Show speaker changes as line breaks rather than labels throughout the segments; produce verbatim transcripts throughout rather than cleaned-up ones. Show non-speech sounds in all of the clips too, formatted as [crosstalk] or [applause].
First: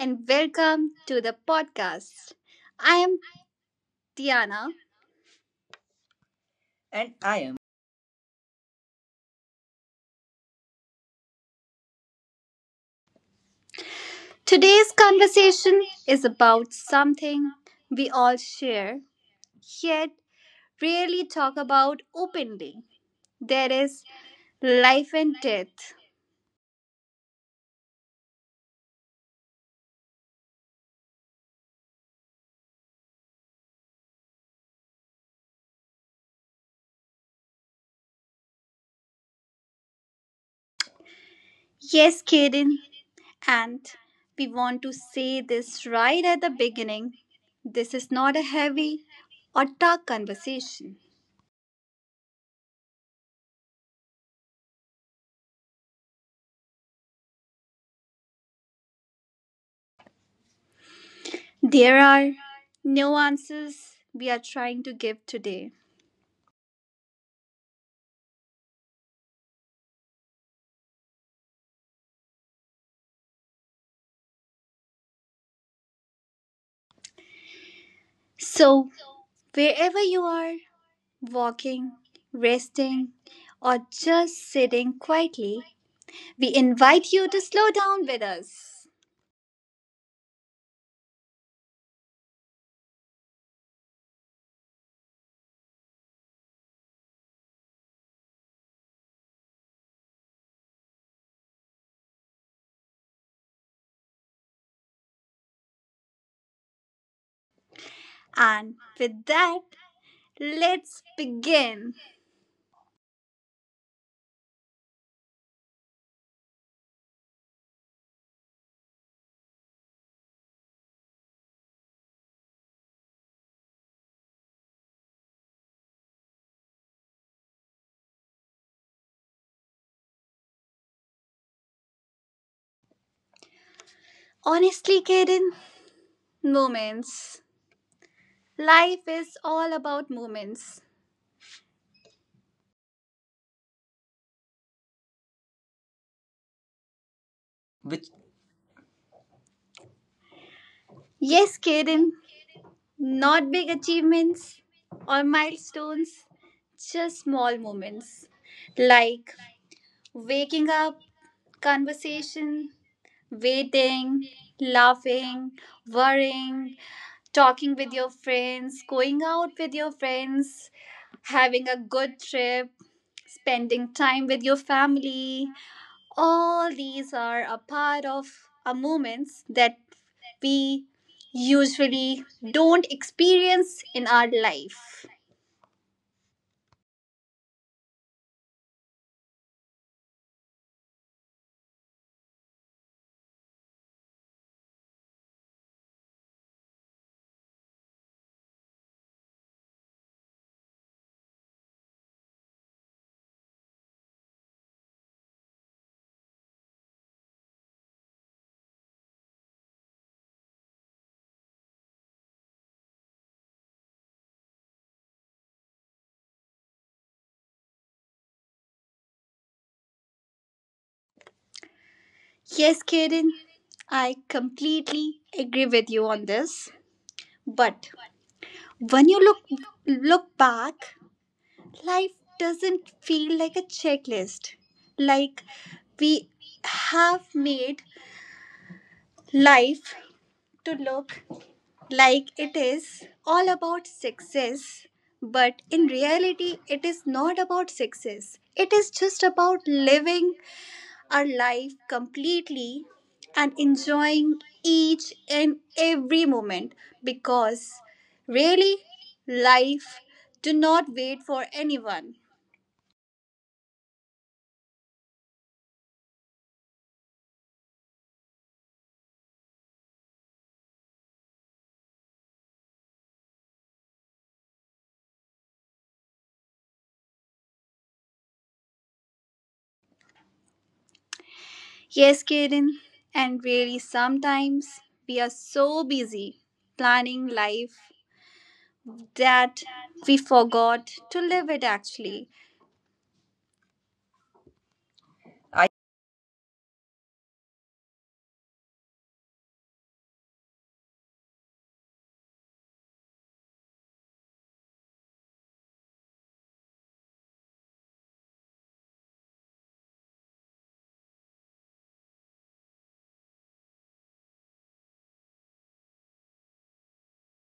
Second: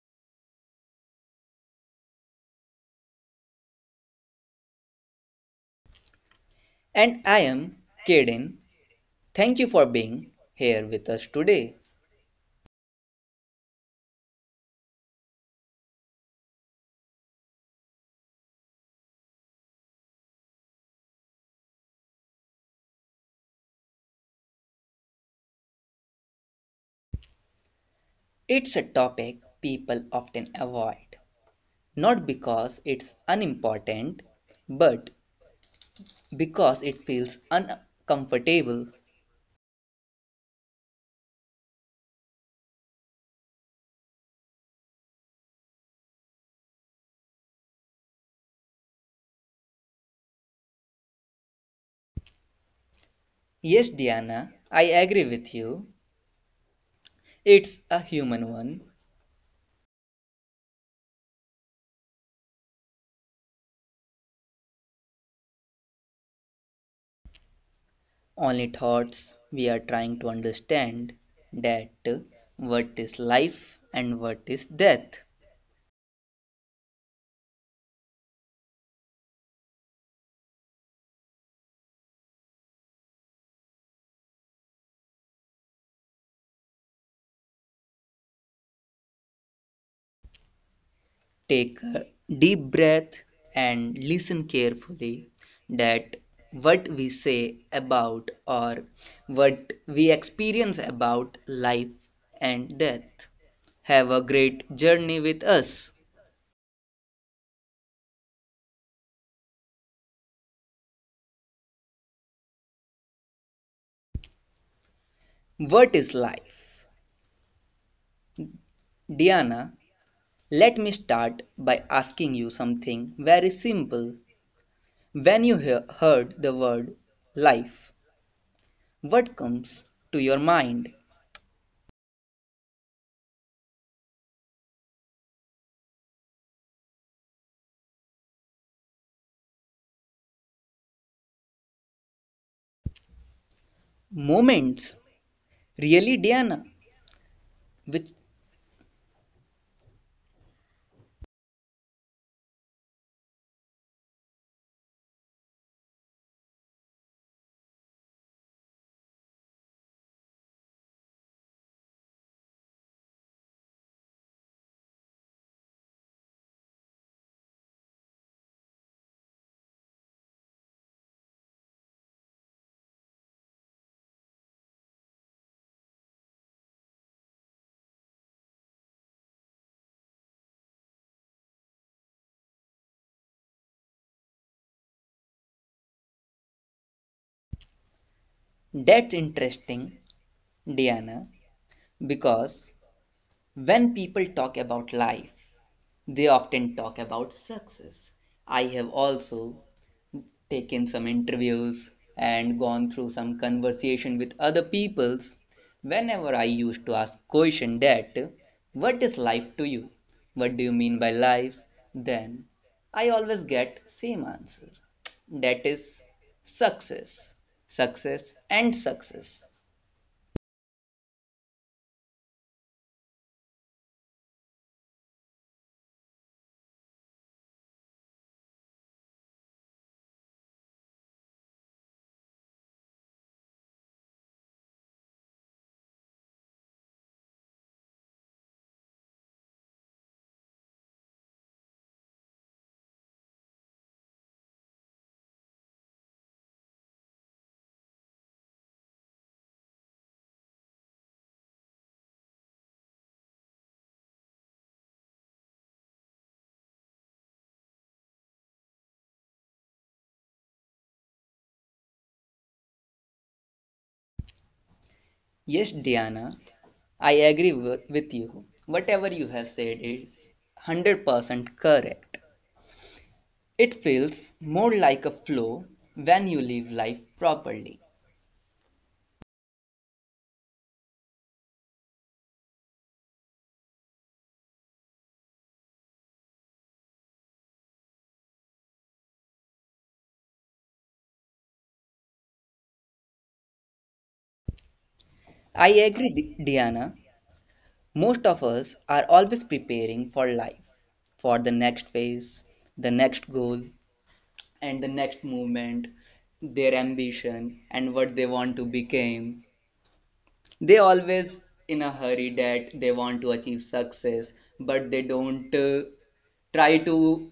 and welcome to the podcast. I am Tiana.
And
And
I
I am.
am Kaden. Thank you for being here with us today.
Today's conversation is about something we all share, yet rarely talk about openly. There is life and death.
It's a topic people often avoid, not because it's unimportant, but because it feels uncomfortable.
Yes, Kaden, and we want to say this right at the beginning. This is not a heavy or dark conversation.
Yes, Diana, I agree with you. It's a human one.
There are nuances we are trying to give today.
Only thoughts we are trying to understand that uh, what is life and what is death.
So, wherever you are, walking, resting, or just sitting quietly, we invite you to slow down with us.
Take a deep breath and listen carefully that what we say about or what we experience about life and death, have a great journey with us.
And with that, let's begin.
What is life, Diana? Let me start by asking you something very simple. When you hear, heard the word life, what comes to your mind?
Honestly, Kaden, moments. Life is all about moments.
Moments, really, Diana?
Which.
Which?
Yes, Kaden, not big achievements or milestones, just small moments like waking up, conversation, waiting, laughing, worrying, talking with your friends, going out with your friends, having a good trip, spending time with your family. All these are a part of our moments that we usually don't experience in our life.
That's interesting, Diana, because when people talk about life, they often talk about success. I have also taken some interviews and gone through some conversation with other peoples. Whenever I used to ask question that what is life to you? What do you mean by life? Then I always get same answer. That is success. Success and success.
Yes, Kiran, I completely agree with you on this. But when you look look back, life doesn't feel like a checklist. Like we have made life to look like it is all about success, but in reality, it is not about success. It is just about living our life completely and enjoying each and every moment, because really life do not wait for anyone.
Yes, Diana, I agree wi- with you. Whatever you have said is one hundred percent correct. It feels more like a flow when you live life properly.
Yes, Kaden, and really sometimes we are so busy planning life that we forgot to live it actually. I.
I agree, Di- Diana. Most of us are always preparing for life, for the next phase, the next goal, and the next movement, their ambition, and what they want to become. They always in a hurry that they want to achieve success, but they don't uh, try to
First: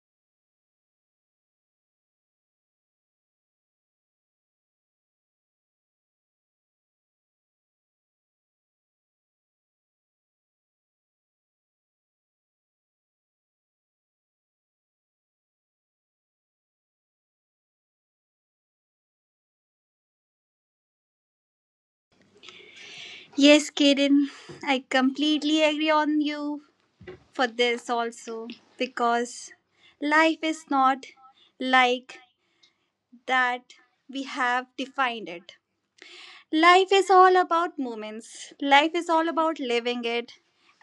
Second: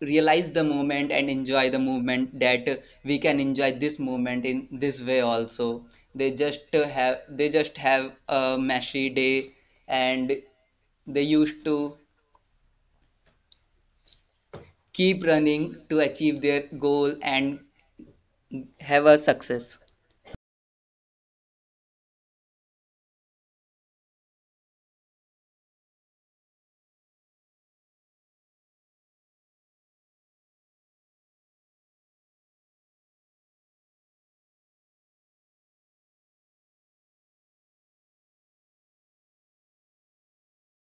realize the moment and enjoy the movement that we can enjoy this moment in this way also. They just have they just have a meshy day, and they used to keep running to achieve their goal and have a success.
Yes, Kaden, I completely agree on you for this also, because life is not like that we have defined it. Life is all about moments, life is all about living it.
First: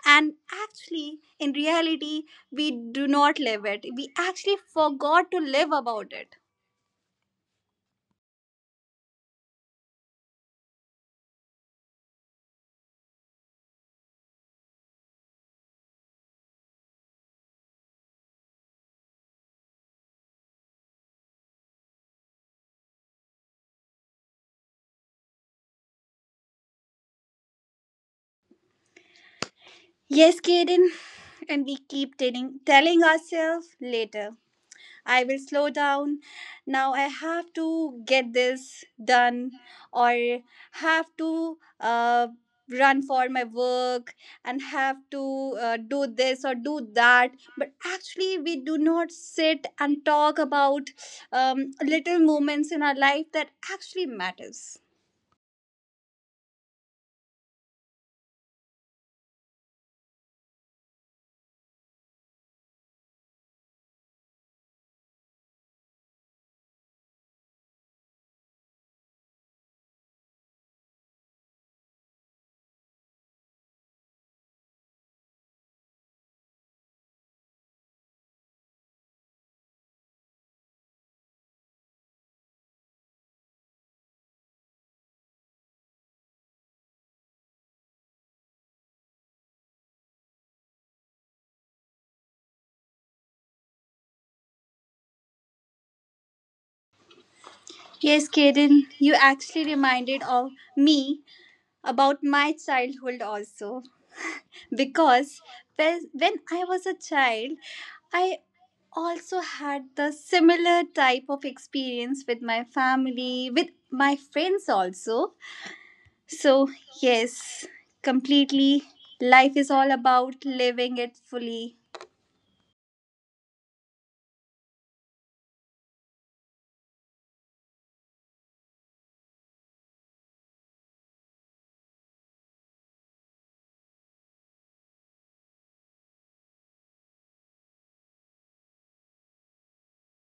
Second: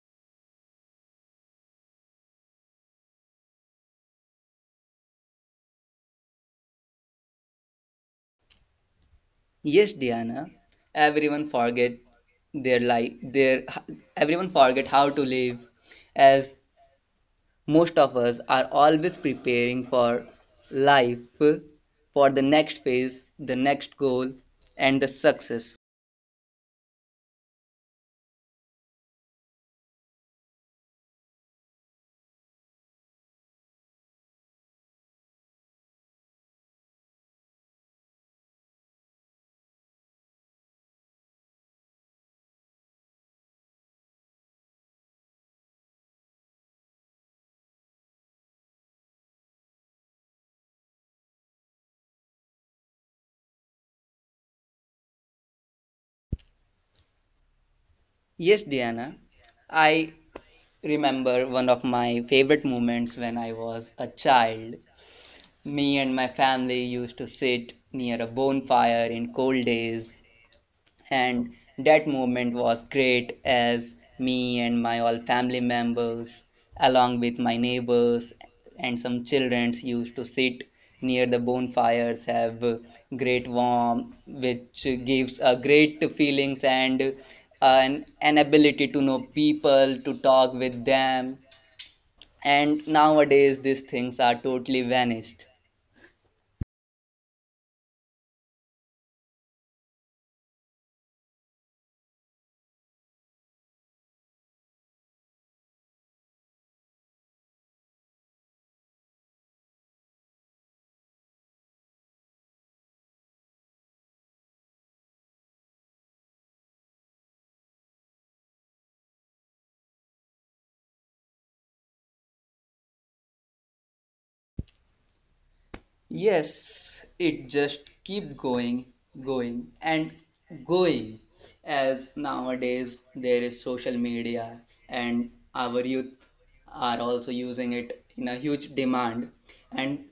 And actually, in reality, we do not live it. We actually forgot to live about it.
Yes, Diana, everyone forget their life their everyone forget how to live, as most of us are always preparing for life, for the next phase, the next goal, and the success.
Yes, Kaden. And we keep telling, telling ourselves later. I will slow down. Now I have to get this done, or have to uh, run for my work, and have to uh, do this or do that. But actually, we do not sit and talk about um, little moments in our life that actually matters.
Yes, Diana, I remember one of my favorite moments when I was a child. Me and my family used to sit near a bonfire in cold days, and that moment was great, as me and my all family members along with my neighbors and some children used to sit near the bonfires, have great warmth, which gives a great feelings, and uh, an, an ability to know people, to talk with them. And nowadays these things are totally vanished.
Yes, Kaden, you actually reminded of me about my childhood also, because when when I was a child, I also had the similar type of experience with my family, with my friends also. So, yes, completely, life is all about living it fully.
Yes, it just keep going, going and going, as nowadays there is social media, and our youth are also using it in a huge demand. and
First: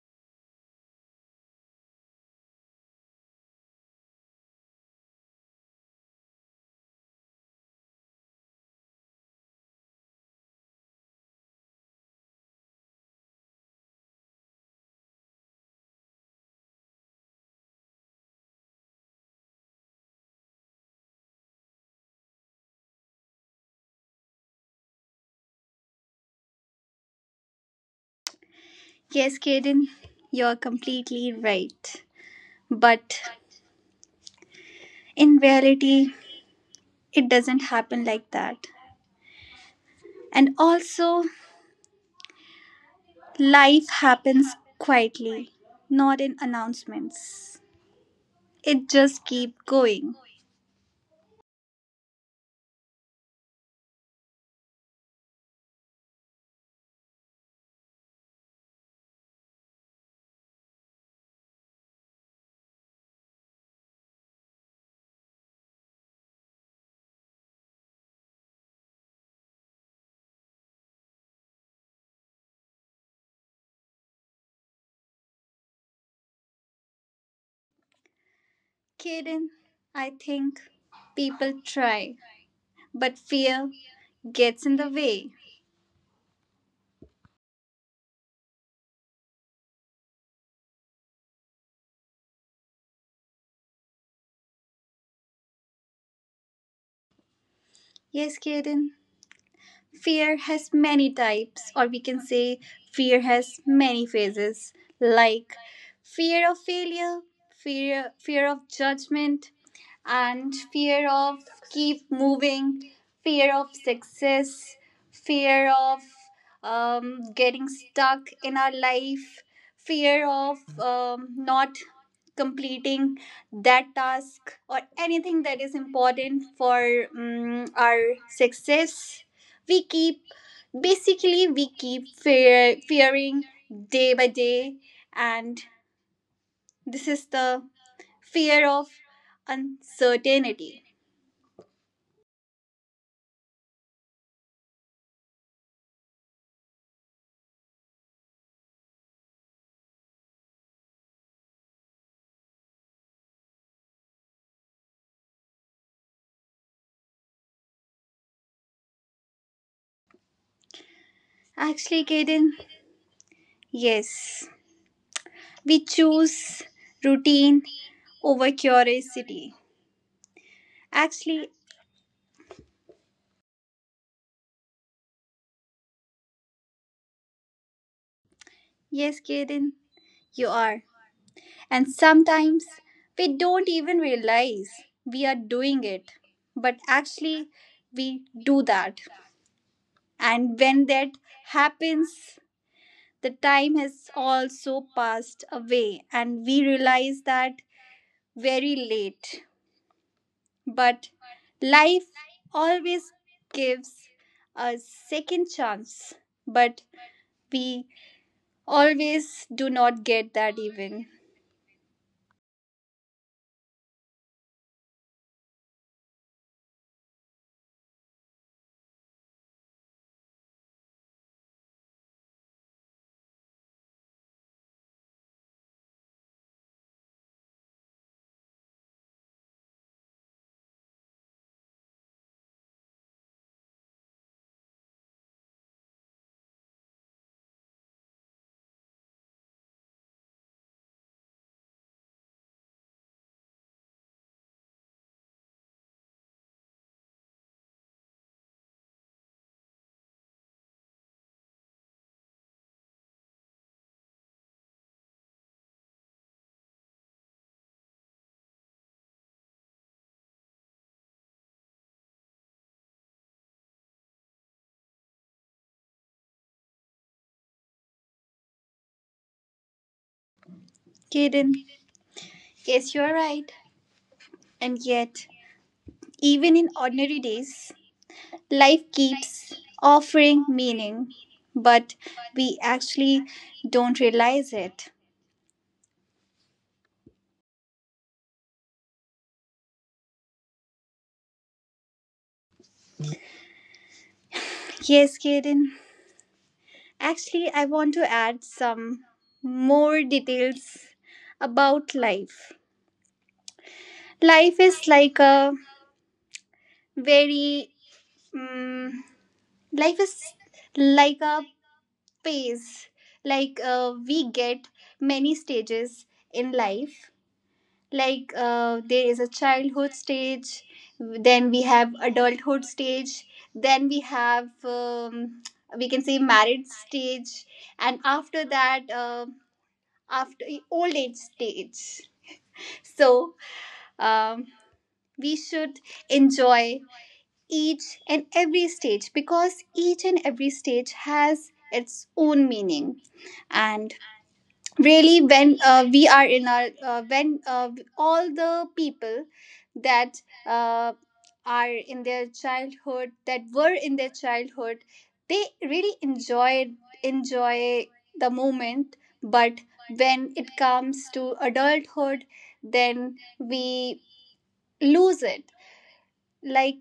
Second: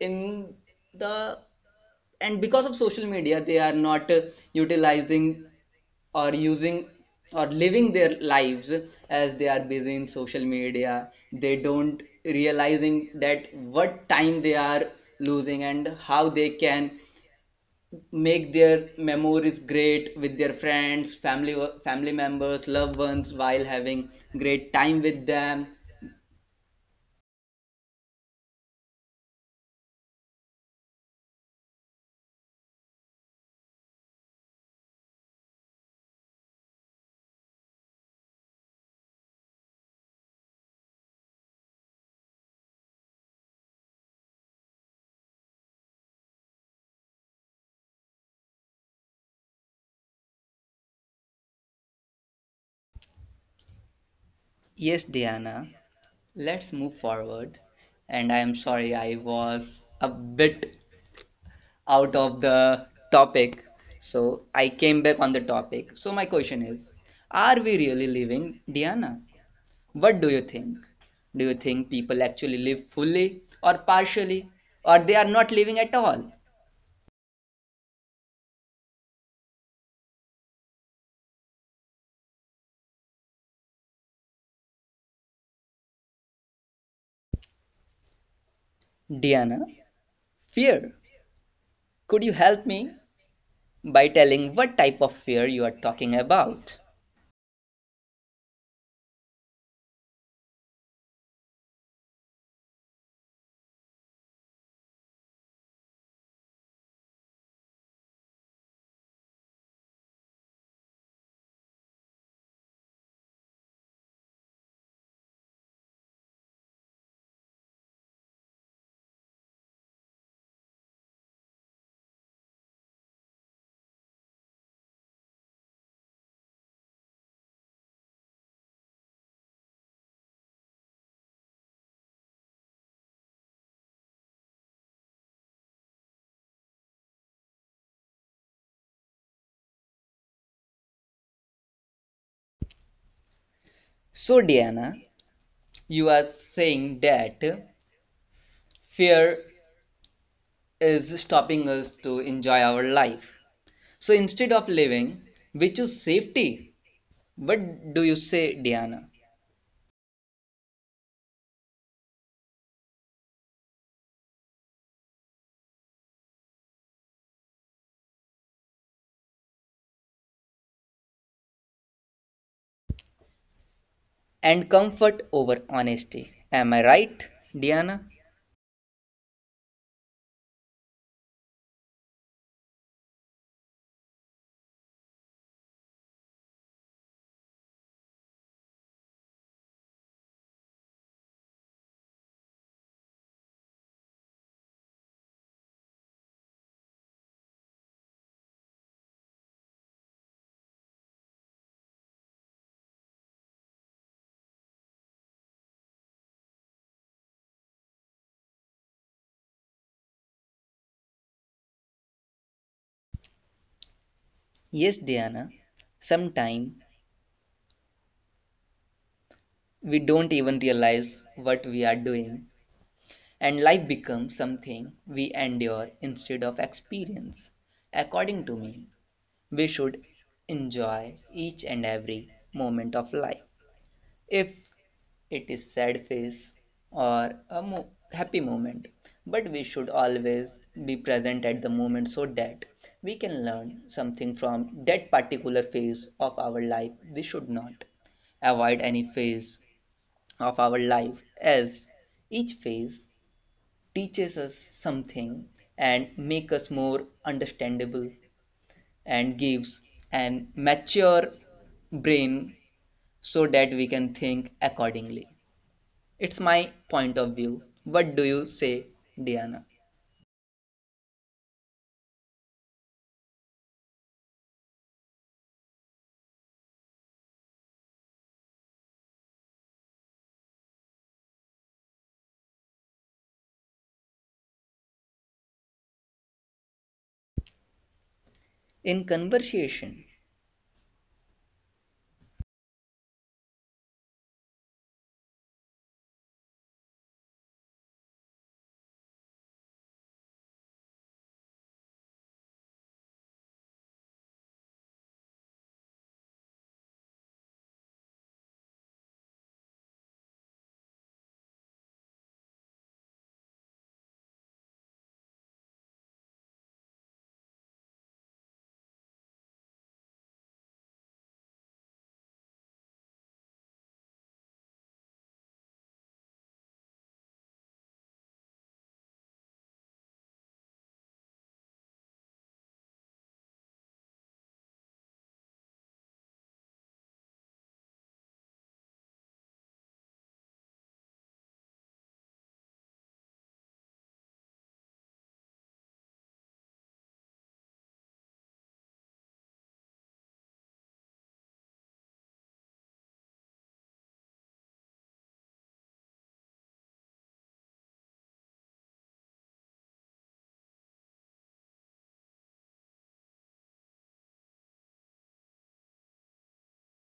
in the and because of social media they are not uh, utilizing or using or living their lives, as they are busy in social media. They don't realizing that what time they are losing and how they can make their memories great with their friends, family, family members, loved ones, while having great time with them.
Yes, Kaden, you're completely right. But in reality, it doesn't happen like that. And also, life happens quietly, not in announcements. It just keep going.
Yes, Diana, let's move forward, and I am sorry I was a bit out of the topic. So I came back on the topic. So my question is, are we really living, Dhyana? What do you think? Do you think people actually live fully or partially, or they are not living at all?
Kaden, I think people try, but fear gets in the way.
Dhyana, fear. Could you help me by telling what type of fear you are talking about?
Yes, Kaden, fear has many types, or we can say fear has many phases, like fear of failure, fear, fear of judgment, and fear of keep moving, fear of success, fear of um, getting stuck in our life, fear of um, not completing that task or anything that is important for um, our success. We keep, basically we keep fear, fearing day by day, and this is the fear of uncertainty.
So Diana, you are saying that fear is stopping us to enjoy our life. So instead of living, we choose safety. What do you say, Diana?
Actually, Kaden, yes, we choose routine over curiosity, actually.
And comfort over honesty. Am I right, Diana?
Yes, Kaden, you are. And sometimes we don't even realize we are doing it, but actually we do that. And when that happens, the time has also passed away and we realize that very late. But life always gives a second chance, but we always do not get that even.
Yes, Diana. Sometimes we don't even realize what we are doing, and life becomes something we endure instead of experience. According to me, we should enjoy each and every moment of life. If it is sad phase or a mo- happy moment, but we should always be present at the moment so that we can learn something from that particular phase of our life. We should not avoid any phase of our life, as each phase teaches us something and make us more understandable and gives an mature brain so that we can think accordingly. It's my point of view. What do you say, Diana?
Kaden, yes, you're right. And yet, even in ordinary days, life keeps offering meaning, but we actually don't realize it.
In conversation,
Yes, Kaden, actually, I want to add some more details about life. Life is like a very, um, life is like a phase. Like uh, we get many stages in life. Like uh, there is a childhood stage, then we have adulthood stage, then we have um, we can say married stage, and after that. Uh, after old age stage. So um, we should enjoy each and every stage, because each and every stage has its own meaning. And really when uh, we are in our uh, when uh, all the people that uh, are in their childhood that were in their childhood, they really enjoyed enjoy the moment. But when it comes to adulthood, then we lose it. Like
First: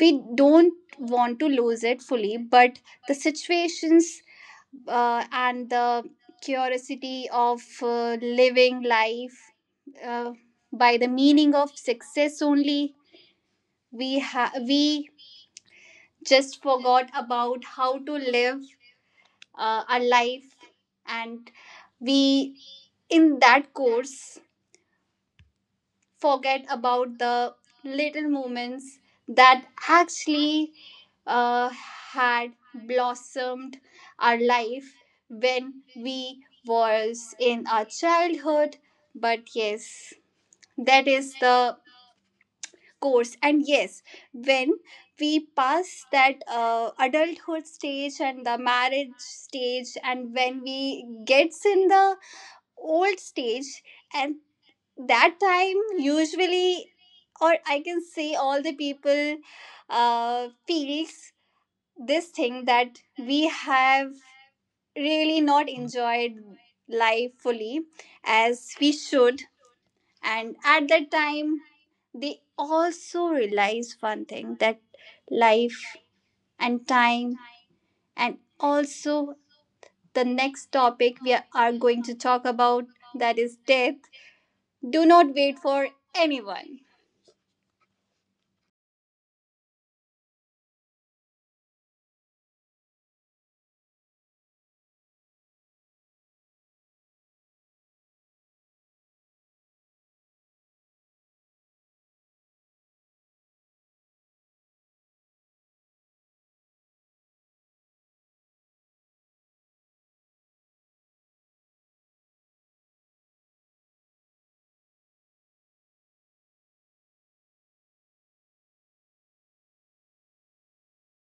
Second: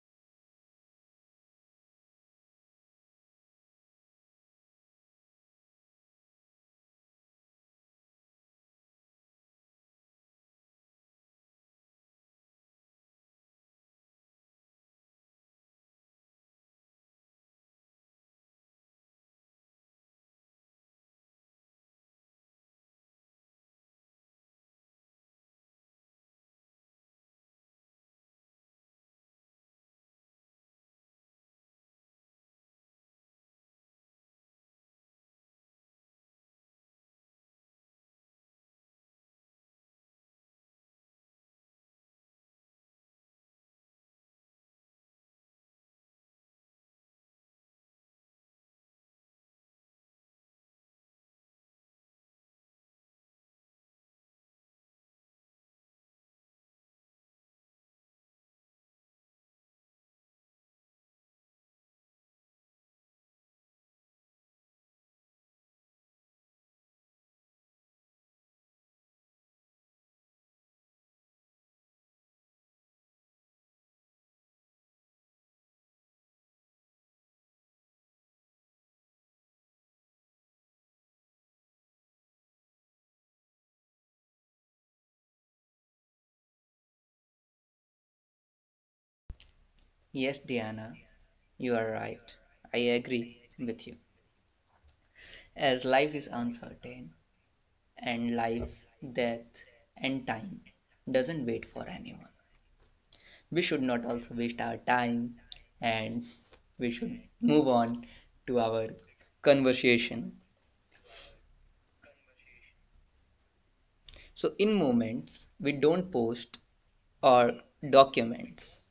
we don't want to lose it fully, but the situations uh, and the curiosity of uh, living life uh, by the meaning of success only, we ha- we just forgot about how to live uh, our life, and we in that course forget about the little moments that actually uh, had blossomed our life when we was in our childhood. But yes, that is the course. And yes, when we pass that uh, adulthood stage and the marriage stage, and when we gets in the old stage, and that time usually, or I can say all the people uh, feels this thing that we have really not enjoyed life fully as we should. And at that time, they also realize one thing, that life and time, and also the next topic we are going to talk about, that is death, do not wait for anyone.
yes, Diana, you are right. I agree with you. As life is uncertain, and life, death, and time doesn't wait for anyone, we should not also waste our time, and we should move on to our conversation. So, in moments, we don't post or documents.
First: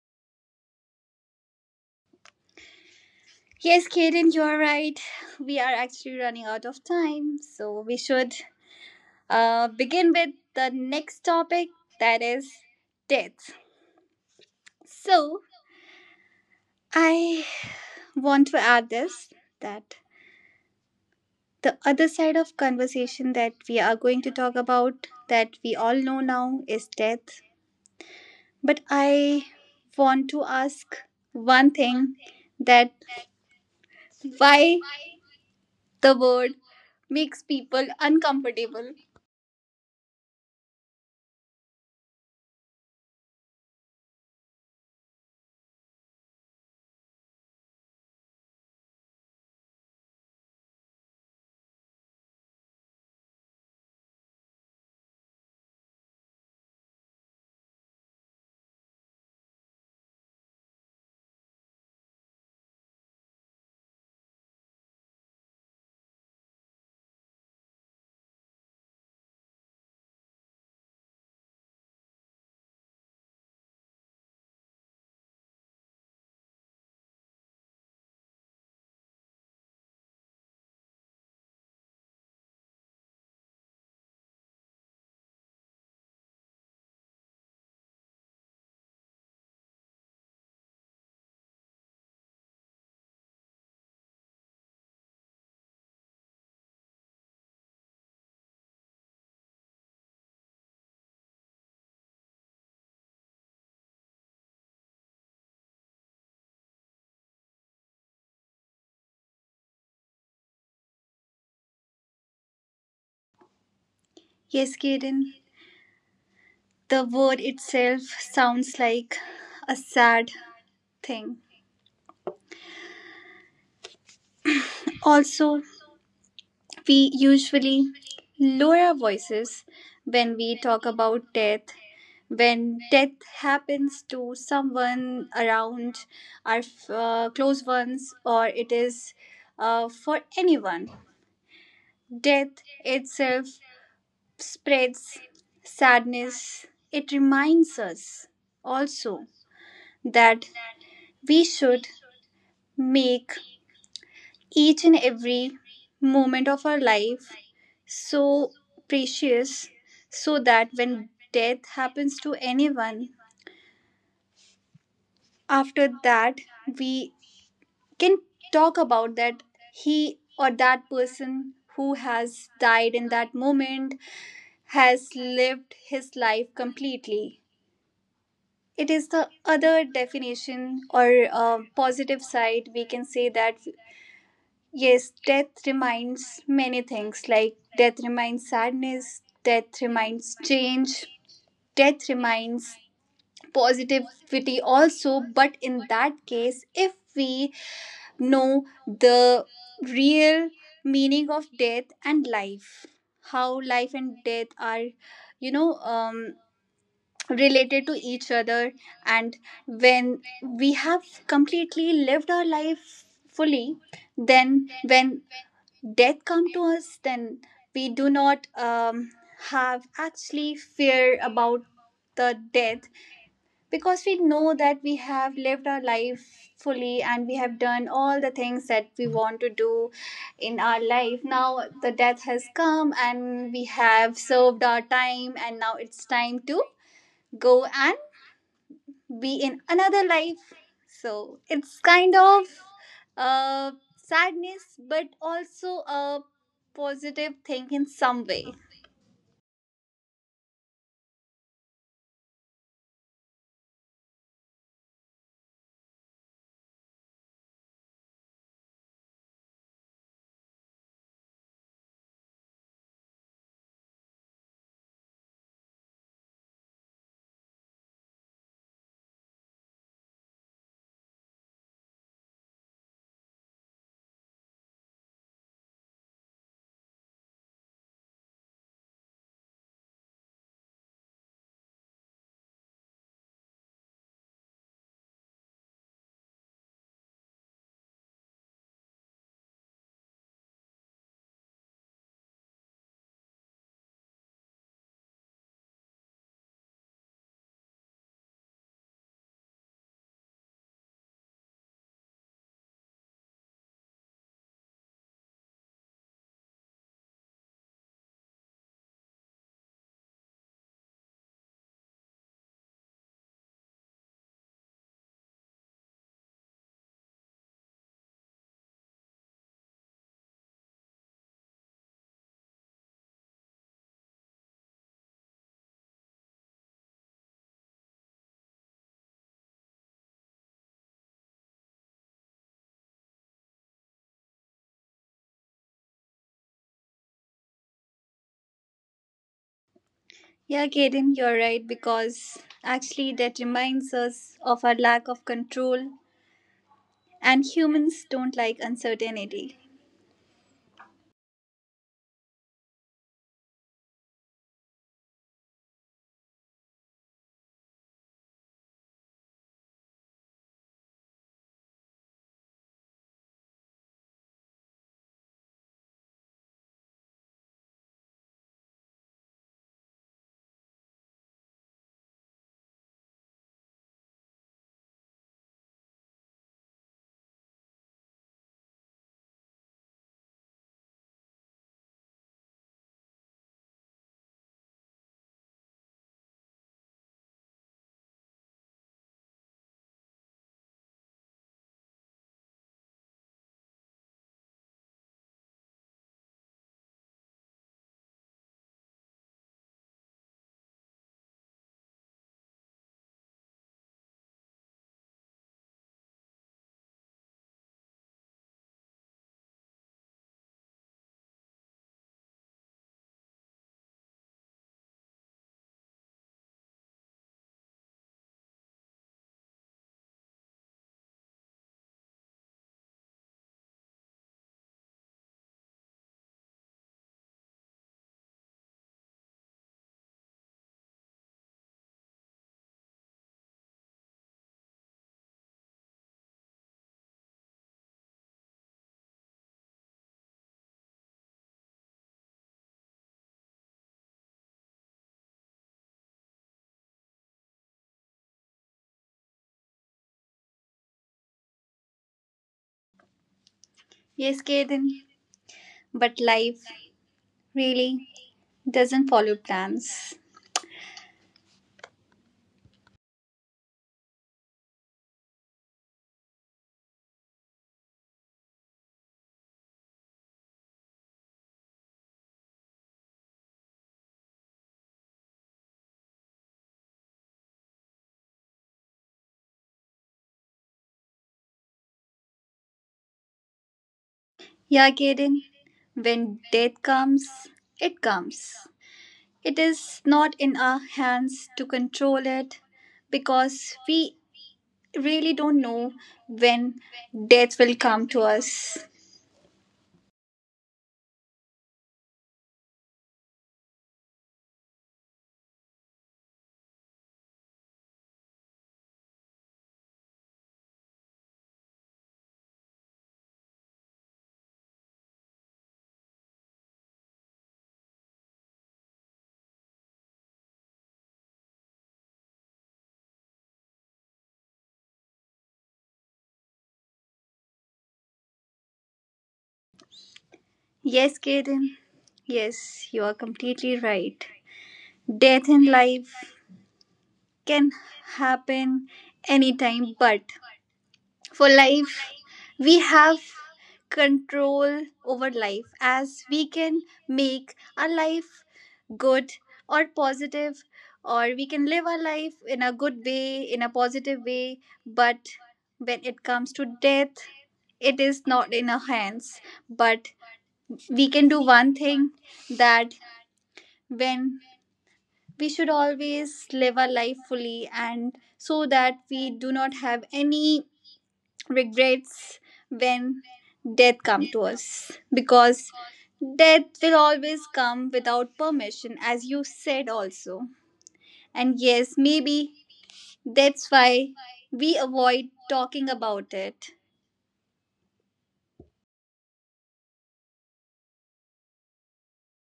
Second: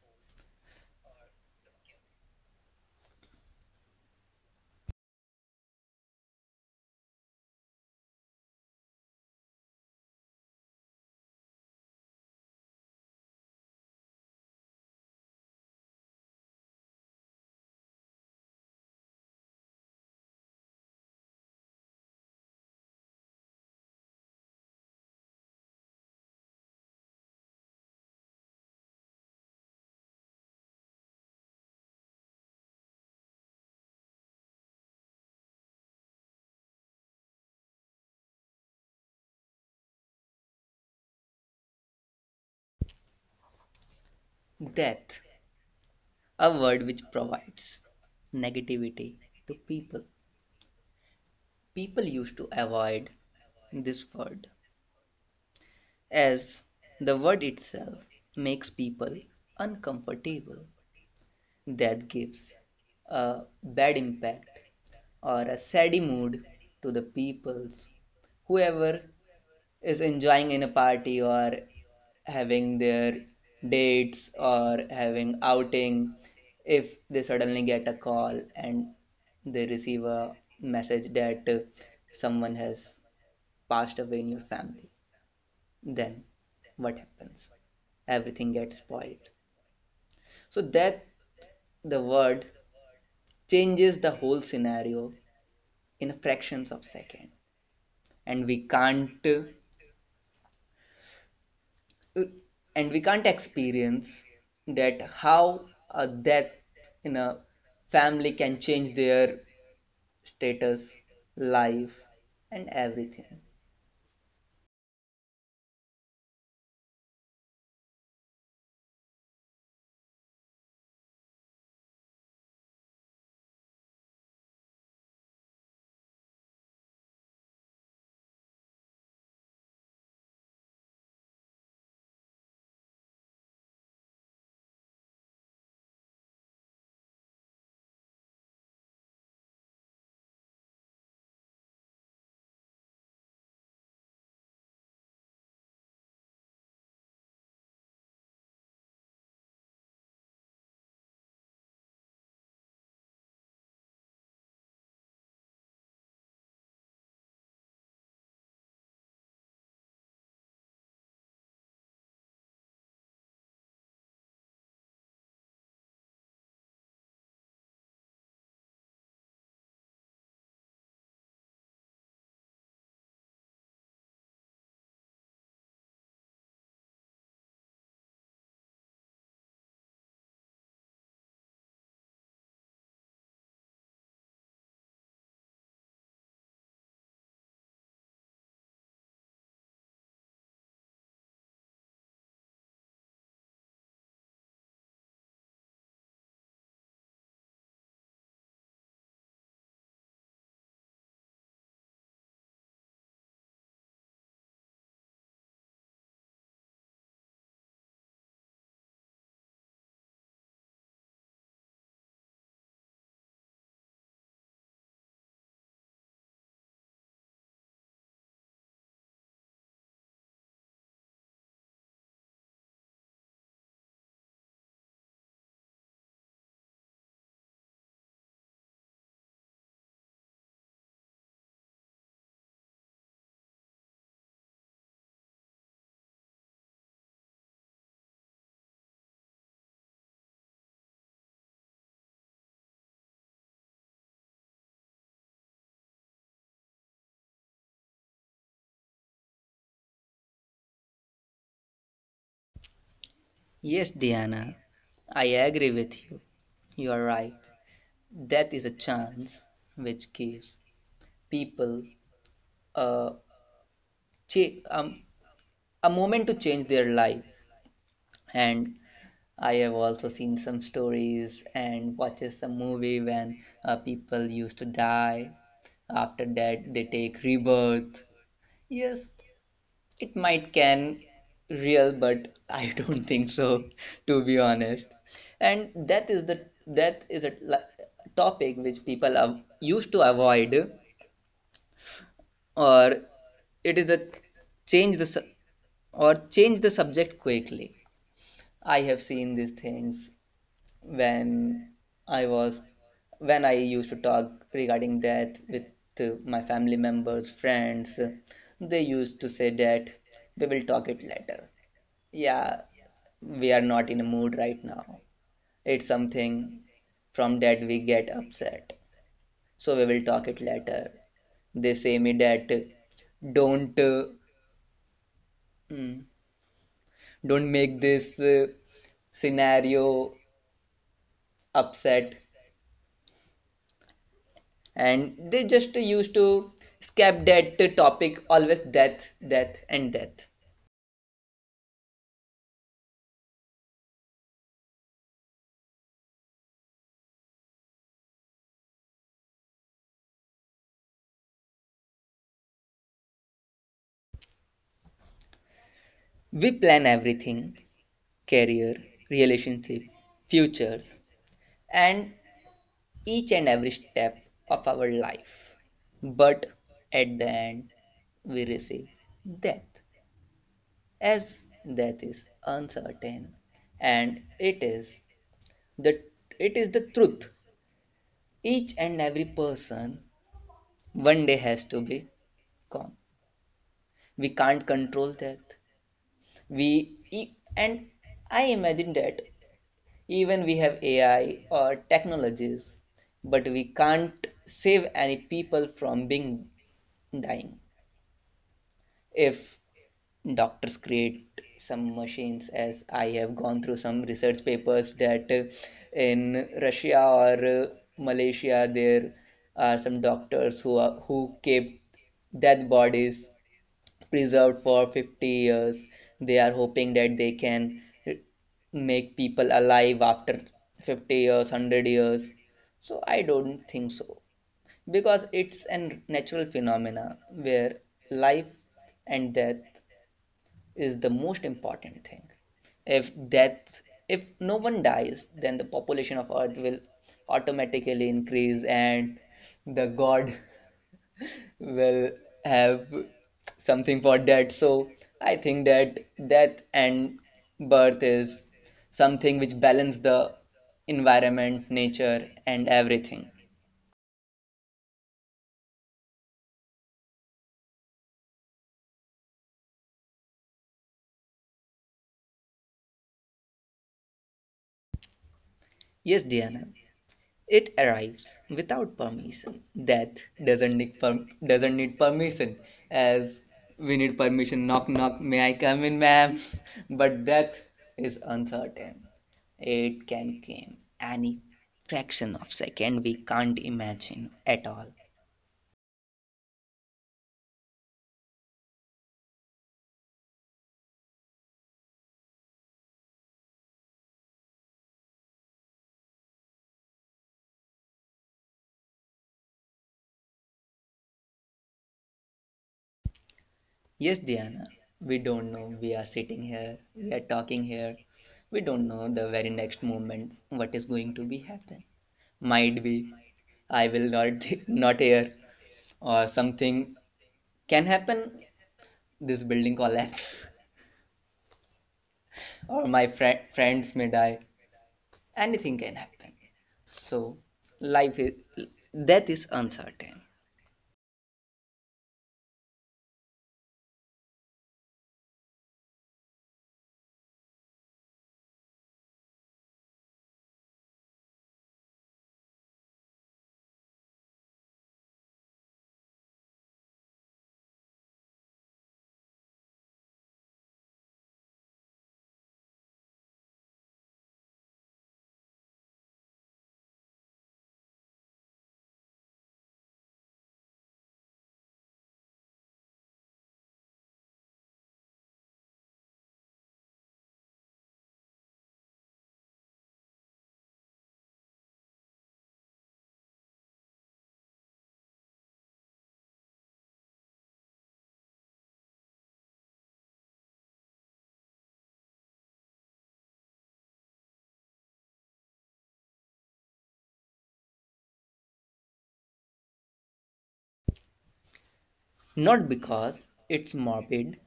Yes, Kaden, you're right. We are actually running out of time. So we should uh, begin with the next topic, that is death. So I want to add this, that the other side of conversation that we are going to talk about, that we all know now, is death. But I want to ask one thing, that why the word makes people uncomfortable.
Death, a word which provides negativity to people. People used to avoid this word, as the word itself makes people uncomfortable. That gives a bad impact or a sad mood to the peoples. Whoever is enjoying in a party or having their dates or having outing, if they suddenly get a call and they receive a message that uh, someone has passed away in your family, then what happens? Everything gets spoiled. So death, the word, changes the whole scenario in a fractions of second. And we can't uh, and we can't experience that how a death in a family can change their status, life, and everything.
Yes, Kaden. The word itself sounds like a sad thing. Also, we usually lower our voices when we talk about death. When death happens to someone around our uh, close ones, or it is uh, for anyone, death itself spreads sadness. It reminds us also that we should make each and every moment of our life so precious, so that when death happens to anyone, after that we can talk about that he, or that person who has died in that moment, has lived his life completely. It is the other definition, or uh, positive side we can say, that yes, death reminds many things, like death reminds sadness, death reminds change, death reminds positivity also. But in that case, if we know the real meaning of death and life, how life and death are, you know, um, related to each other, and when we have completely lived our life fully, then when death come to us, then we do not um, have actually fear about the death, because we know that we have lived our life fully and we have done all the things that we want to do in our life. Now the death has come and we have served our time, and now it's time to go and be in another life. So it's kind of uh, sadness, but also a positive thing in some way.
Yes, Diana, I agree with you. You are right. Death is a chance which gives people a, cha- um, a moment to change their life. And I have also seen some stories and watches some movie when uh, people used to die. After that, they take rebirth. Yes, it might can real, but [laughs] I don't think so, to be honest. And that is the that is a la- topic which people are used to avoid, or it is a change the su- or change the subject quickly. I have seen these things when I was when I used to talk regarding that with uh, my family members, friends. They used to say that we will talk it later. Yeah, we are not in a mood right now. It's something from that we get upset. So we will talk it later. They say me that uh, don't uh, mm, don't make this uh, scenario upset, and they just used to skip that topic. Always death, death, and death.
Yeah, Kaden, you're right, because actually that reminds us of our lack of control, and humans don't like uncertainty.
We plan everything, career, relationship, futures, and each and every step of our life, but at the end we receive death, as death is uncertain. And it is the it is the truth. Each and every person one day has to be gone. We can't control that. We e- and I imagine that even we have AI or technologies, but we can't save any people from being dying. If doctors create some machines, as I have gone through some research papers that uh, in Russia or uh, Malaysia, there are some doctors who are, who kept dead bodies preserved for fifty years. They are hoping that they can make people alive after fifty years, one hundred years. So I don't think so, because it's a natural phenomena where life and death is the most important thing. If death, if no one dies, then the population of Earth will automatically increase, and the God will have something for that. So I think that death and birth is something which balance the environment, nature, and everything.
Yes, Kaden, but life really doesn't follow plans.
Yes, Diana. It arrives without permission. Death doesn't need per- doesn't need permission, as we need permission. Knock knock. May I come in, ma'am? [laughs] But death is uncertain. It can come any fraction of second. We can't imagine at all.
Yeah, Kaden, when death comes, it comes. It is not in our hands to control it, because we really don't know when death will come to us.
Yes, Diana. We don't know. We are sitting here. We are talking here. We don't know the very next moment what is going to be happen. Might be I will not [laughs] not hear. Or something can happen. This building collapse, [laughs] or my fri friends may die. Anything can happen. So, life is death is uncertain.
Yes, Kaden. Yes, you are completely right. Death in life can happen anytime, but for life, we have control over life, as we can make our life good or positive, or we can live our life in a good way, in a positive way. But when it comes to death, it is not in our hands. But we can do one thing, that when we should always live our life fully, and so that we do not have any regrets when death come to us, because death will always come without permission, as you said also. And yes, maybe that's why we avoid talking about it.
Not because it's morbid,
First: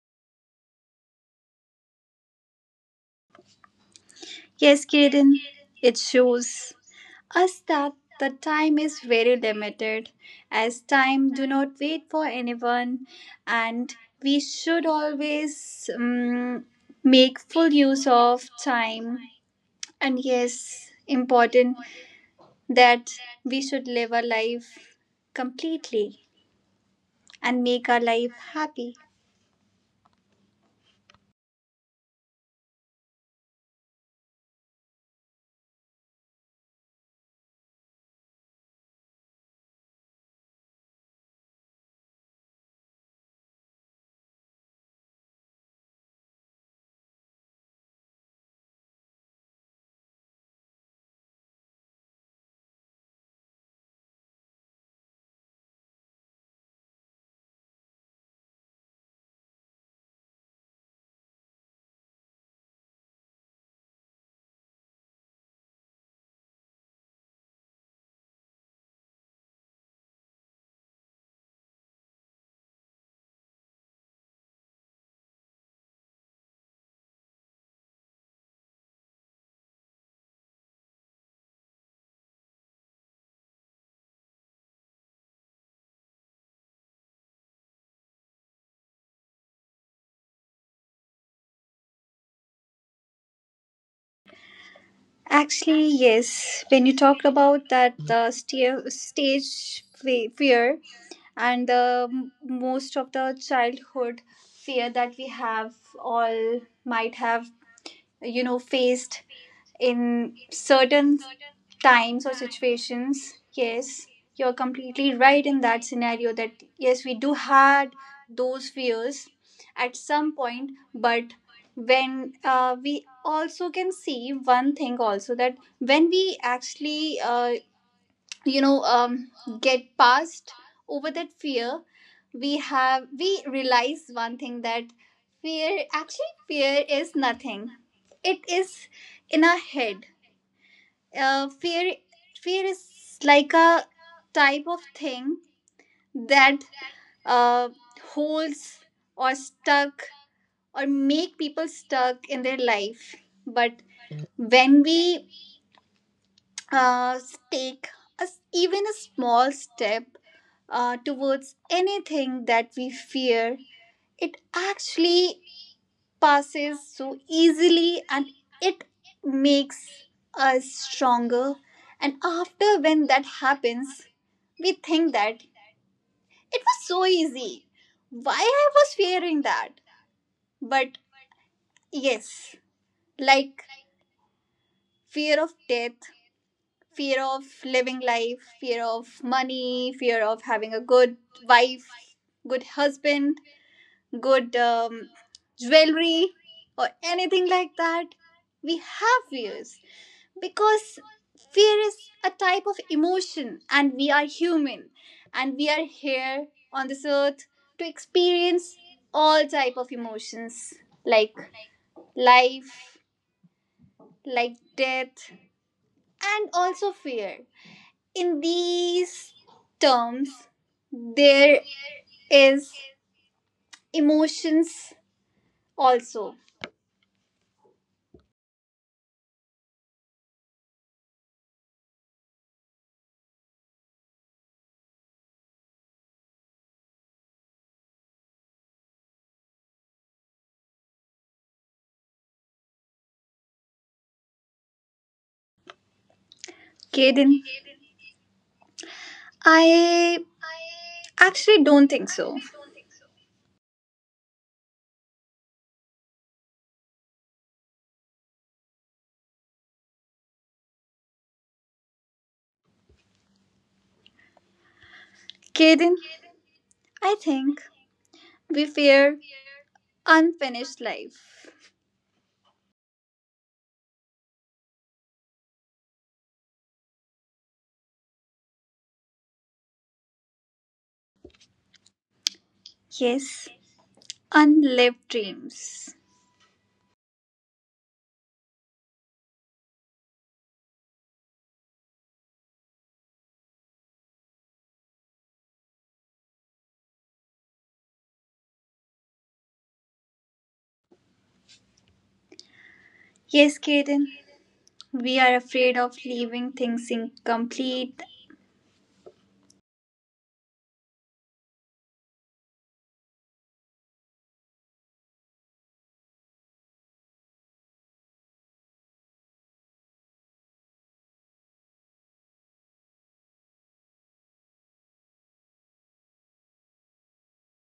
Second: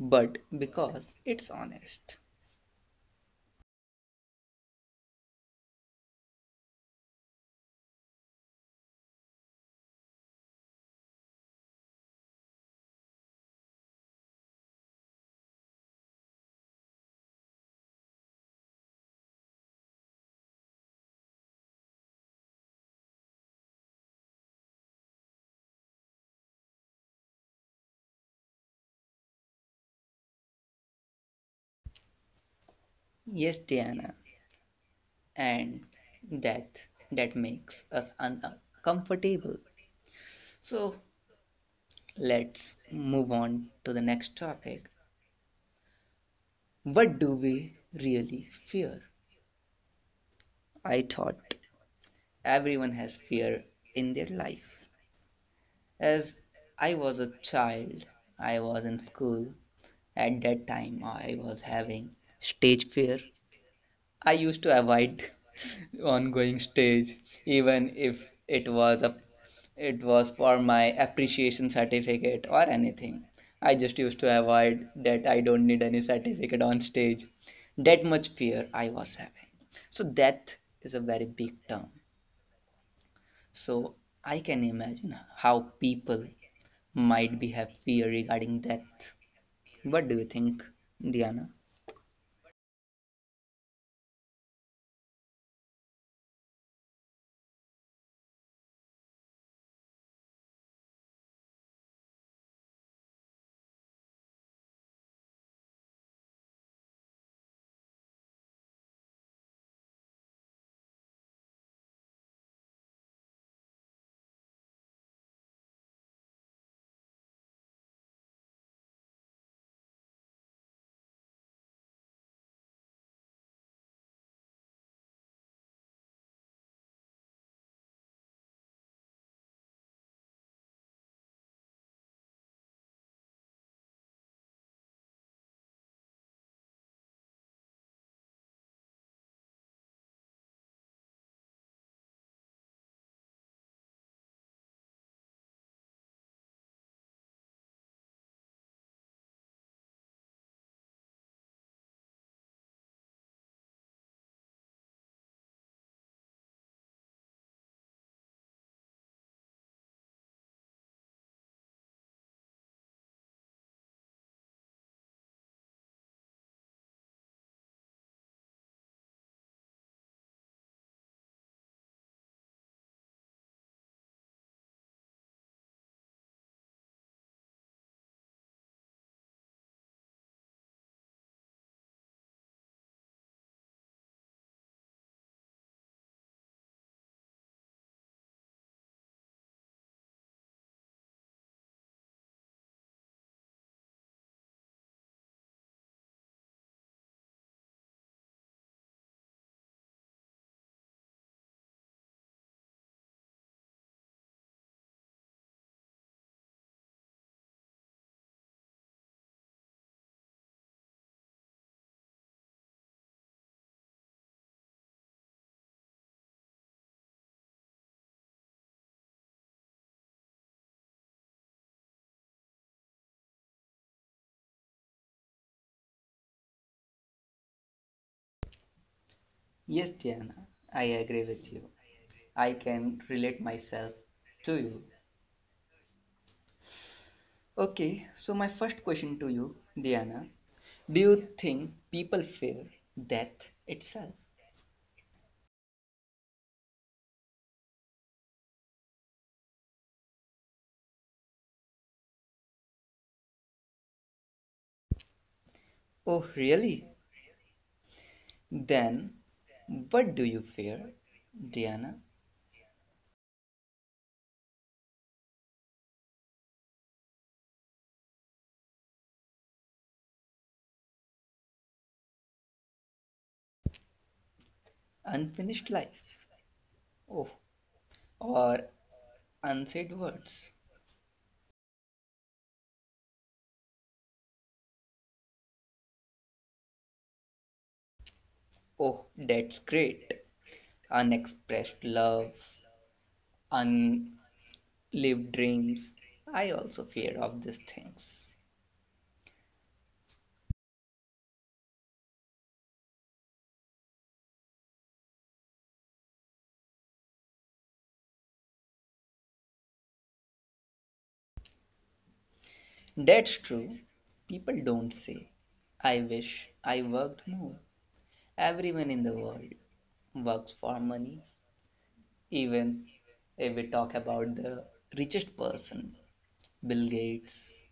but because it's honest.
Yes, Kiran, it shows us that the time is very limited, as time do not wait for anyone. And we should always um, make full use of time, and yes, important that we should live our life completely and make our life happy.
Yes, Diana, and death that makes us uncomfortable. So, let's move on to the next topic. What do we really fear? I thought everyone has fear in their life. As I was a child, I was in school. At that time, I was having stage fear. I used to avoid [laughs] ongoing stage, even if it was a it was for my appreciation certificate or anything. I just used to avoid that I don't need any certificate on stage. That much fear I was having. So death is a very big term. So I can imagine how people might be have fear regarding death. What do you think, Diana?
Actually, yes. When you talked about that uh, sta- stage fe- fear, and the m- most of the childhood fear that we have all might have, you know, faced in certain times or situations, yes, you're completely right in that scenario that yes, we do had those fears at some point. But when uh, we also can see one thing also, that when we actually uh, you know, um, get past over that fear, we have we realize one thing, that fear, actually fear is nothing. It is in our head. uh, fear Fear is like a type of thing that uh, holds or stuck or make people stuck in their life. But when we uh, take a s even a small step uh, towards anything that we fear, it actually passes so easily, and it makes us stronger. And after, when that happens, we think that it was so easy. Why I was fearing that? But yes, like fear of death, fear of living life, fear of money, fear of having a good wife, good husband, good um, jewelry, or anything like that. We have fears, because fear is a type of emotion and we are human and we are here on this earth to experience all type of emotions, like life, like death, and also fear. In these terms, there is emotions also.
Yes, Diana, I agree with you. I can relate myself to you. Okay, so my first question to you, Diana, do you think people fear death itself?
Kaden, I actually don't think so.
Oh, really? Then what do you fear, Diana?
Kaden, I think we fear unfinished life.
Unfinished life. Oh, or unsaid words.
Yes. Unlived dreams.
Oh, that's great. Unexpressed love, unlived dreams. I also fear of these things.
Yes, Kaden. We are afraid of leaving things incomplete.
That's true. People don't say, I wish I worked more. Everyone in the world works for money. Even if we talk about the richest person, Bill Gates,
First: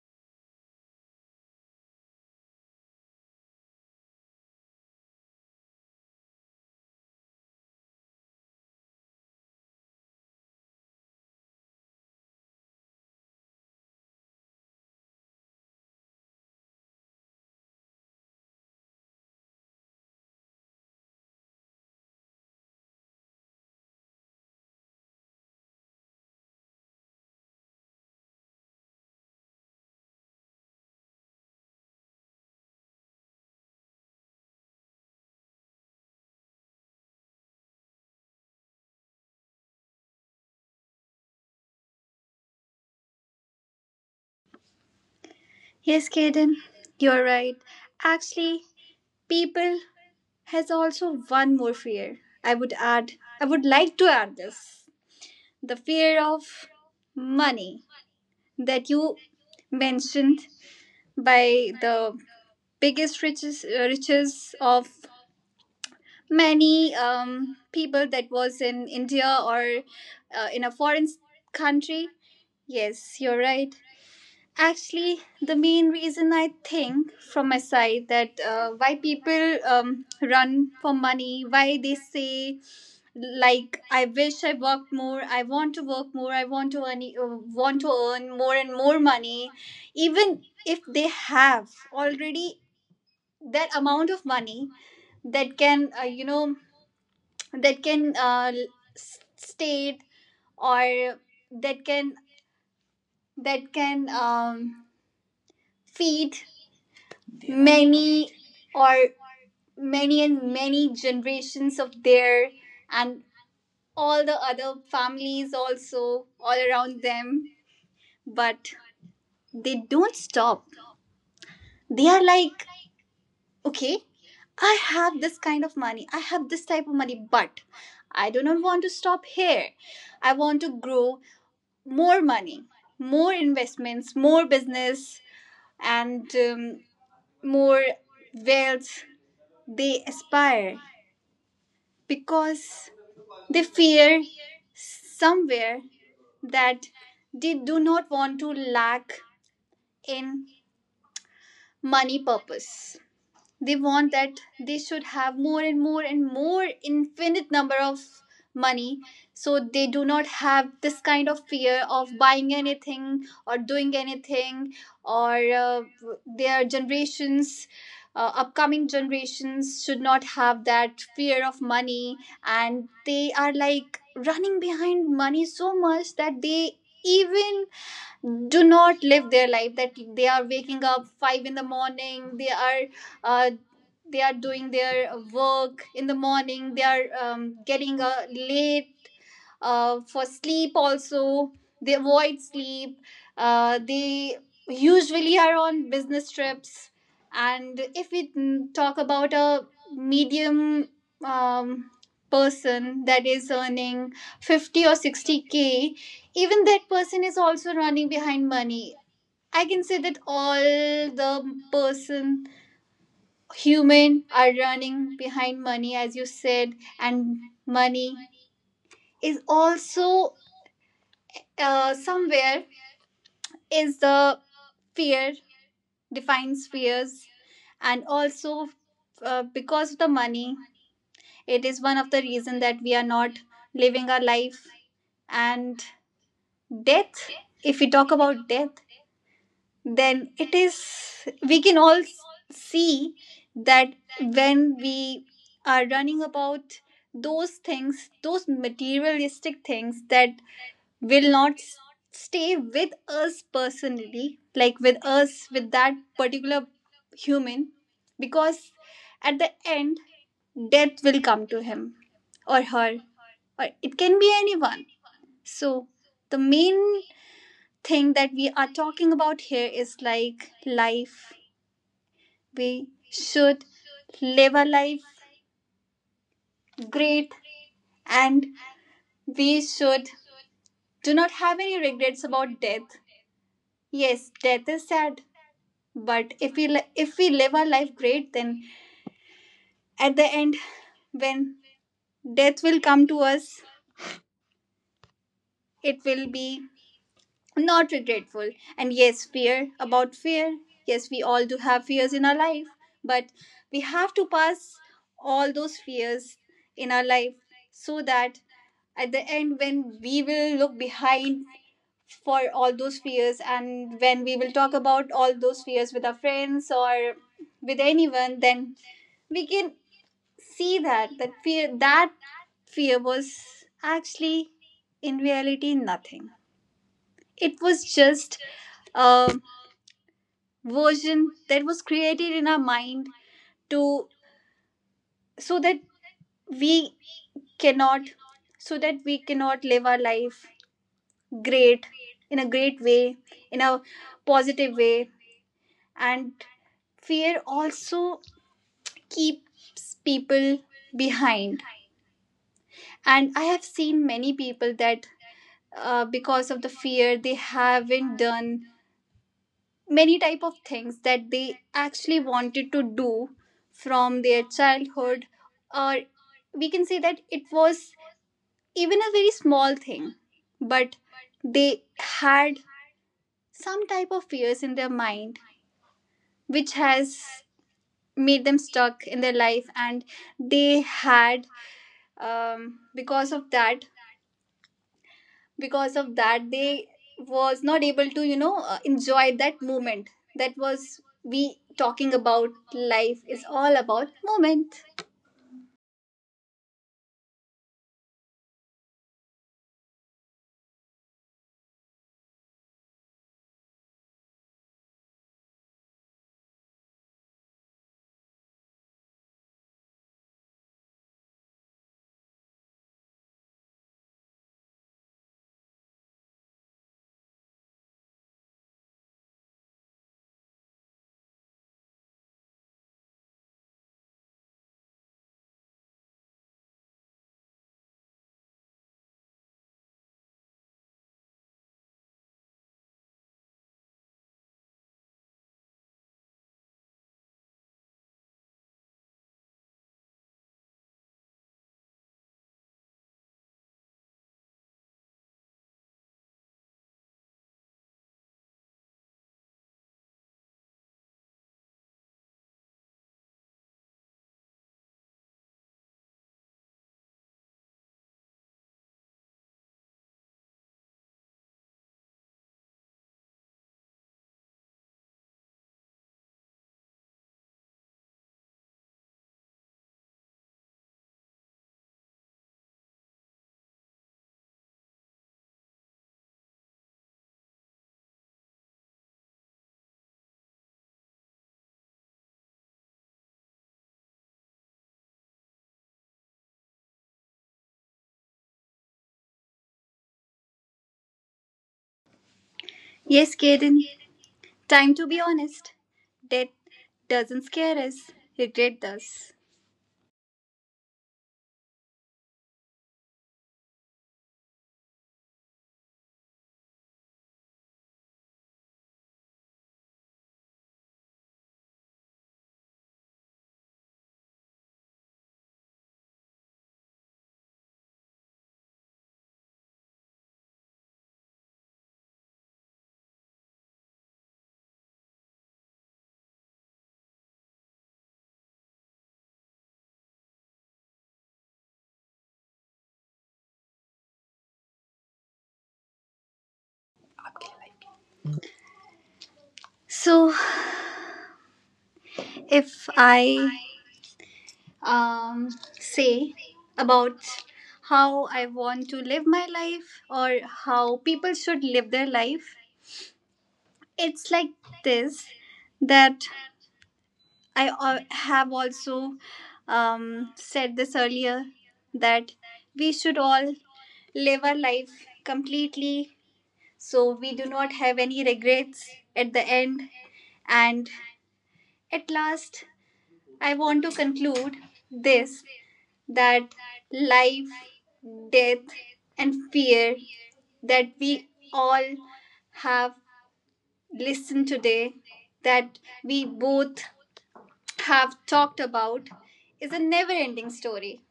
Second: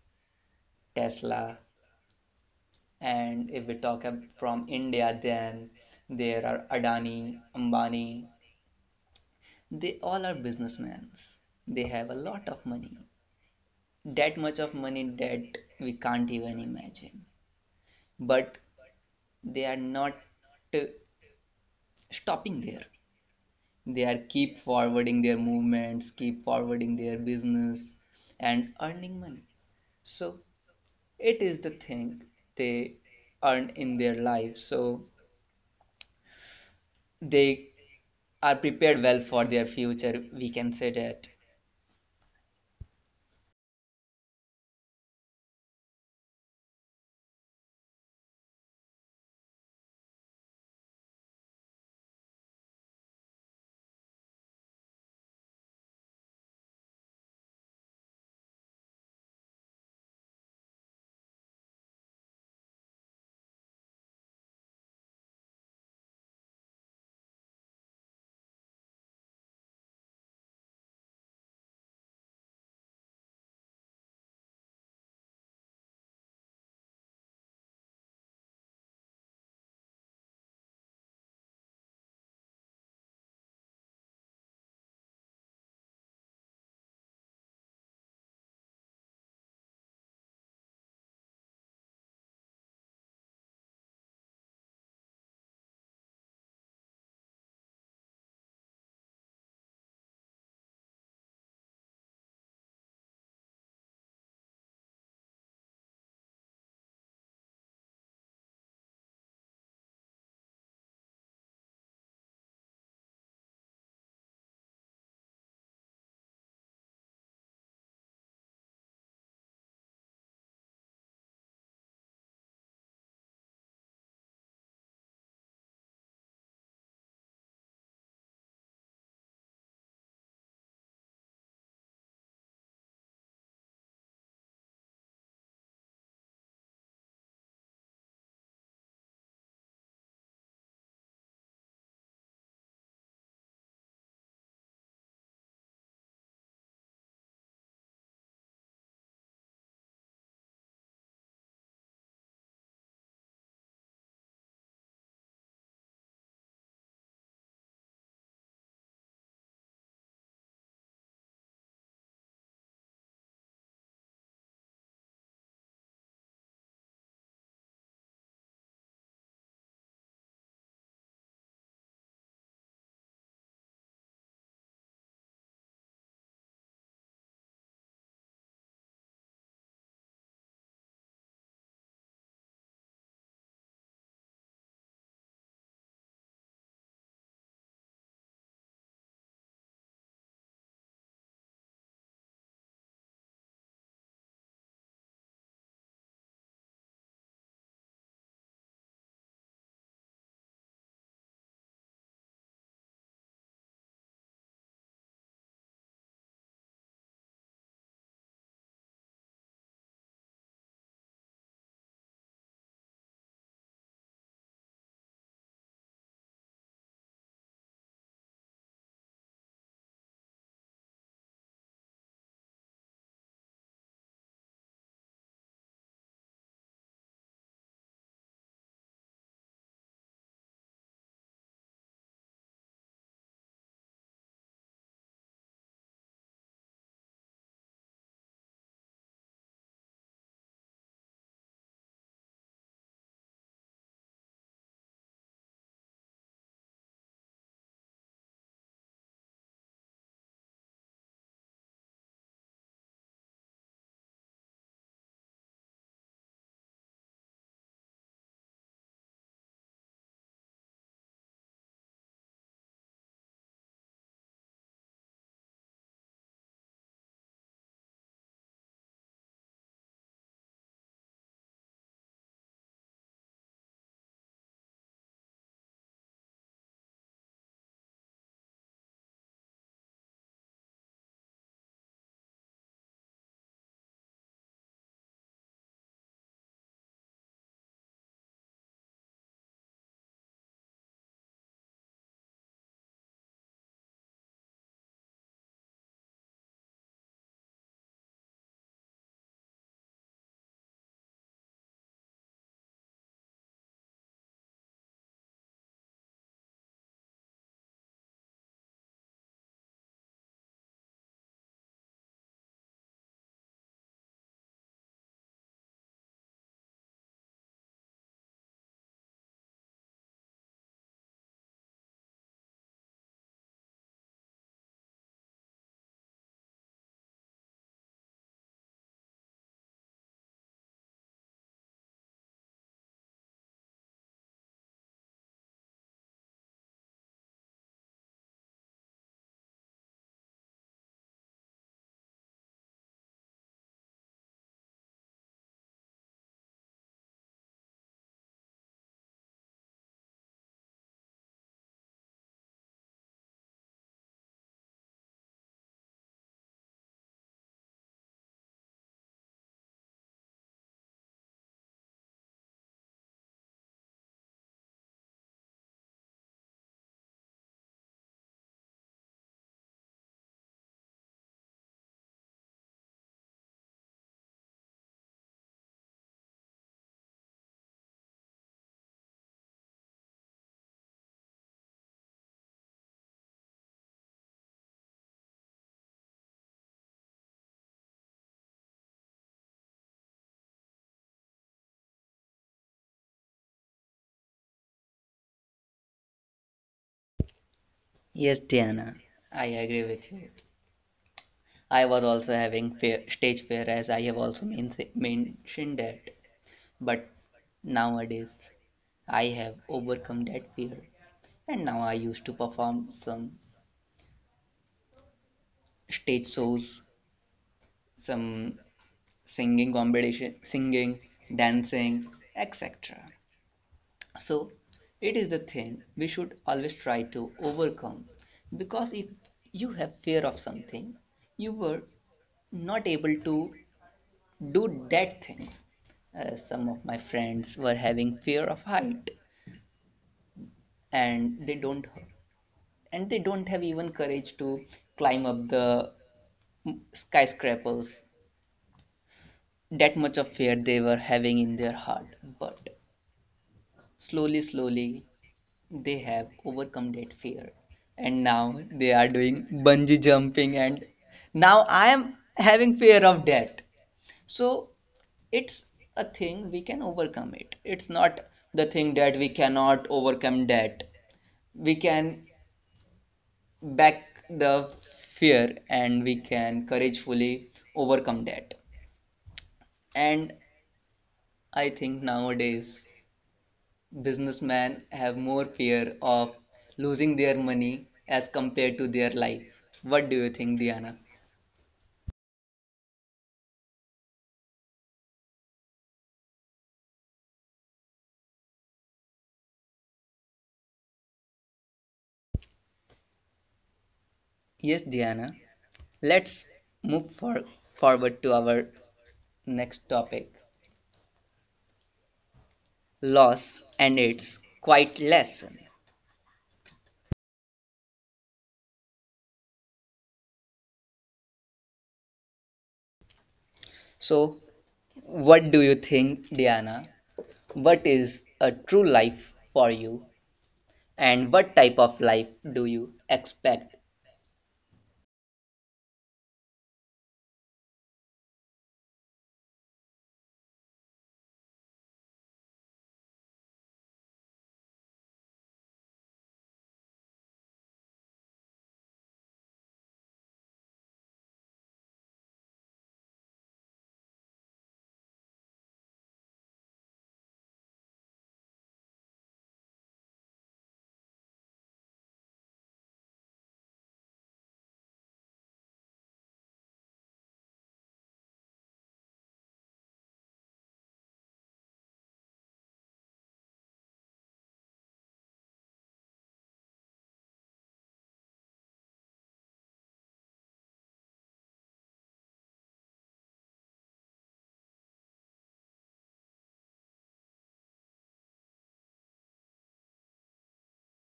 Tesla, and if we talk ab- from India, then there are Adani, Ambani, they all are businessmen. They have a lot of money. That much of money that we can't even imagine. But they are not uh, stopping there. They are keep forwarding their movements, keep forwarding their business and earning money. So it is the thing they earn in their life. So they are prepared well for their future. We can say that.
Yes, Kaden, you're right. Actually, people has also one more fear. I would add, I would like to add this, the fear of money that you mentioned by the biggest riches, uh, riches of many um, people that was in India or uh, in a foreign s- country. Yes, you're right. Actually, the main reason I think from my side that uh, why people um, run for money, why they say like I wish I worked more, I want to work more, I want to earn, uh, want to earn more and more money, even if they have already that amount of money that can uh, you know, that can uh, l- s- state, or that can, that can um, feed many, or many and many generations of their and all the other families also all around them. But they don't stop. They are like, okay, I have this kind of money, I have this type of money, but I do not want to stop here. I want to grow more money, more investments, more business, and um, more wealth they aspire, because they fear somewhere that they do not want to lack in money purpose. They want that they should have more and more and more infinite number of money, so they do not have this kind of fear of buying anything or doing anything. Or uh, their generations, uh, upcoming generations should not have that fear of money, and they are like running behind money so much that they even do not live their life, that they are waking up five in the morning, they are uh, they are doing their work in the morning, they are um, getting uh, late uh, for sleep also. They avoid sleep. uh, they usually are on business trips. And if we mm, talk about a medium um, person that is earning fifty or sixty k, even that person is also running behind money. I can say that all the person human are running behind money, as you said. And money is also uh, somewhere is the fear, defines fears. And also uh, because of the money, it is one of the reason that we are not living our life. And death, if we talk about death, then it is, we can all s- see that when we are running about those things, those materialistic things that will not s- stay with us personally, like with us, with that particular human, because at the end, death will come to him or her, or it can be anyone. So, the main thing that we are talking about here is like life. We should live a life great, and we should do not have any regrets about death. Yes, death is sad, but if we li- if we live our life great, then at the end when death will come to us, it will be not regretful. And yes, fear about fear, yes, we all do have fears in our life, but we have to pass all those fears in our life, so that at the end, when we will look behind for all those fears, and when we will talk about all those fears with our friends or with anyone, then we can see that that fear that fear was actually in reality nothing. It was just a version that was created in our mind to, so that we cannot, so that we cannot live our life great, in a great way, in a positive way. And fear also keeps people behind, and I have seen many people that uh, because of the fear, they haven't done many type of things that they actually wanted to do from their childhood, or we can say that it was even a very small thing, but they had some type of fears in their mind which has made them stuck in their life. And they had um, because of that, because of that they was not able to, you know, uh, enjoy that moment. That was, we talking about life is all about moment.
Yes, Diana, I agree with you. I was also having fear, stage fear, as I have also men- mentioned that. But nowadays, I have overcome that fear, and now I used to perform some stage shows, some singing competition, singing, dancing, et cetera. So, it is the thing we should always try to overcome, because if you have fear of something, you were not able to do that things. Uh, some of my friends were having fear of height, and they don't and they don't have even courage to climb up the mm, skyscrapers. That much of fear they were having in their heart. But slowly, slowly, they have overcome that fear. And now they are doing bungee jumping, and now I am having fear of that. So it's a thing we can overcome it. It's not the thing that we cannot overcome. That we can back the fear, and we can couragefully overcome that. And I think nowadays businessmen have more fear of losing their money as compared to their life. What do you think, Diana?
Yes, Kaden, time to be honest, death doesn't scare us, regret does.
Yes, Diana, let's move for, forward to our next topic, loss and its quite lesson. So, what do you think, Diana? What is a true life for you, and what type of life do you expect?
So if I um say about how I want to live my life or how people should live their life, it's like this, that I al- have also um, said this earlier that we should all live our life completely, so we do not have any regrets at the end. And at last, I want to conclude this, that life, death, and fear that we all have listened today, that we both have talked about, is a never ending story.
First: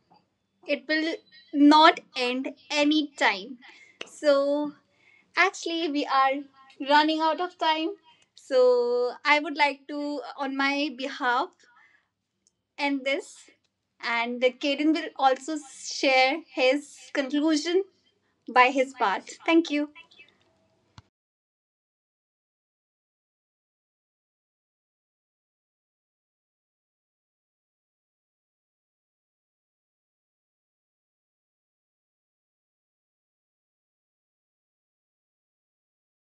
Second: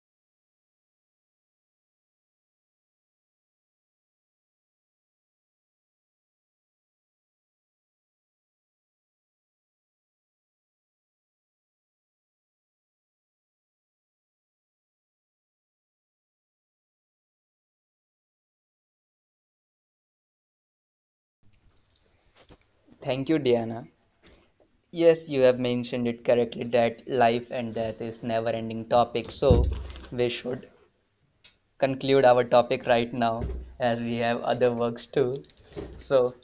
It will not end anytime. So, actually, we are running out of time. So, I would like to, on my behalf, end this. And Kaden will also share his conclusion by his part. Thank you.
Thank you, Diana. Yes, you have mentioned it correctly that life and death is never-ending topic. So, we should conclude our topic right now, as we have other works too. So,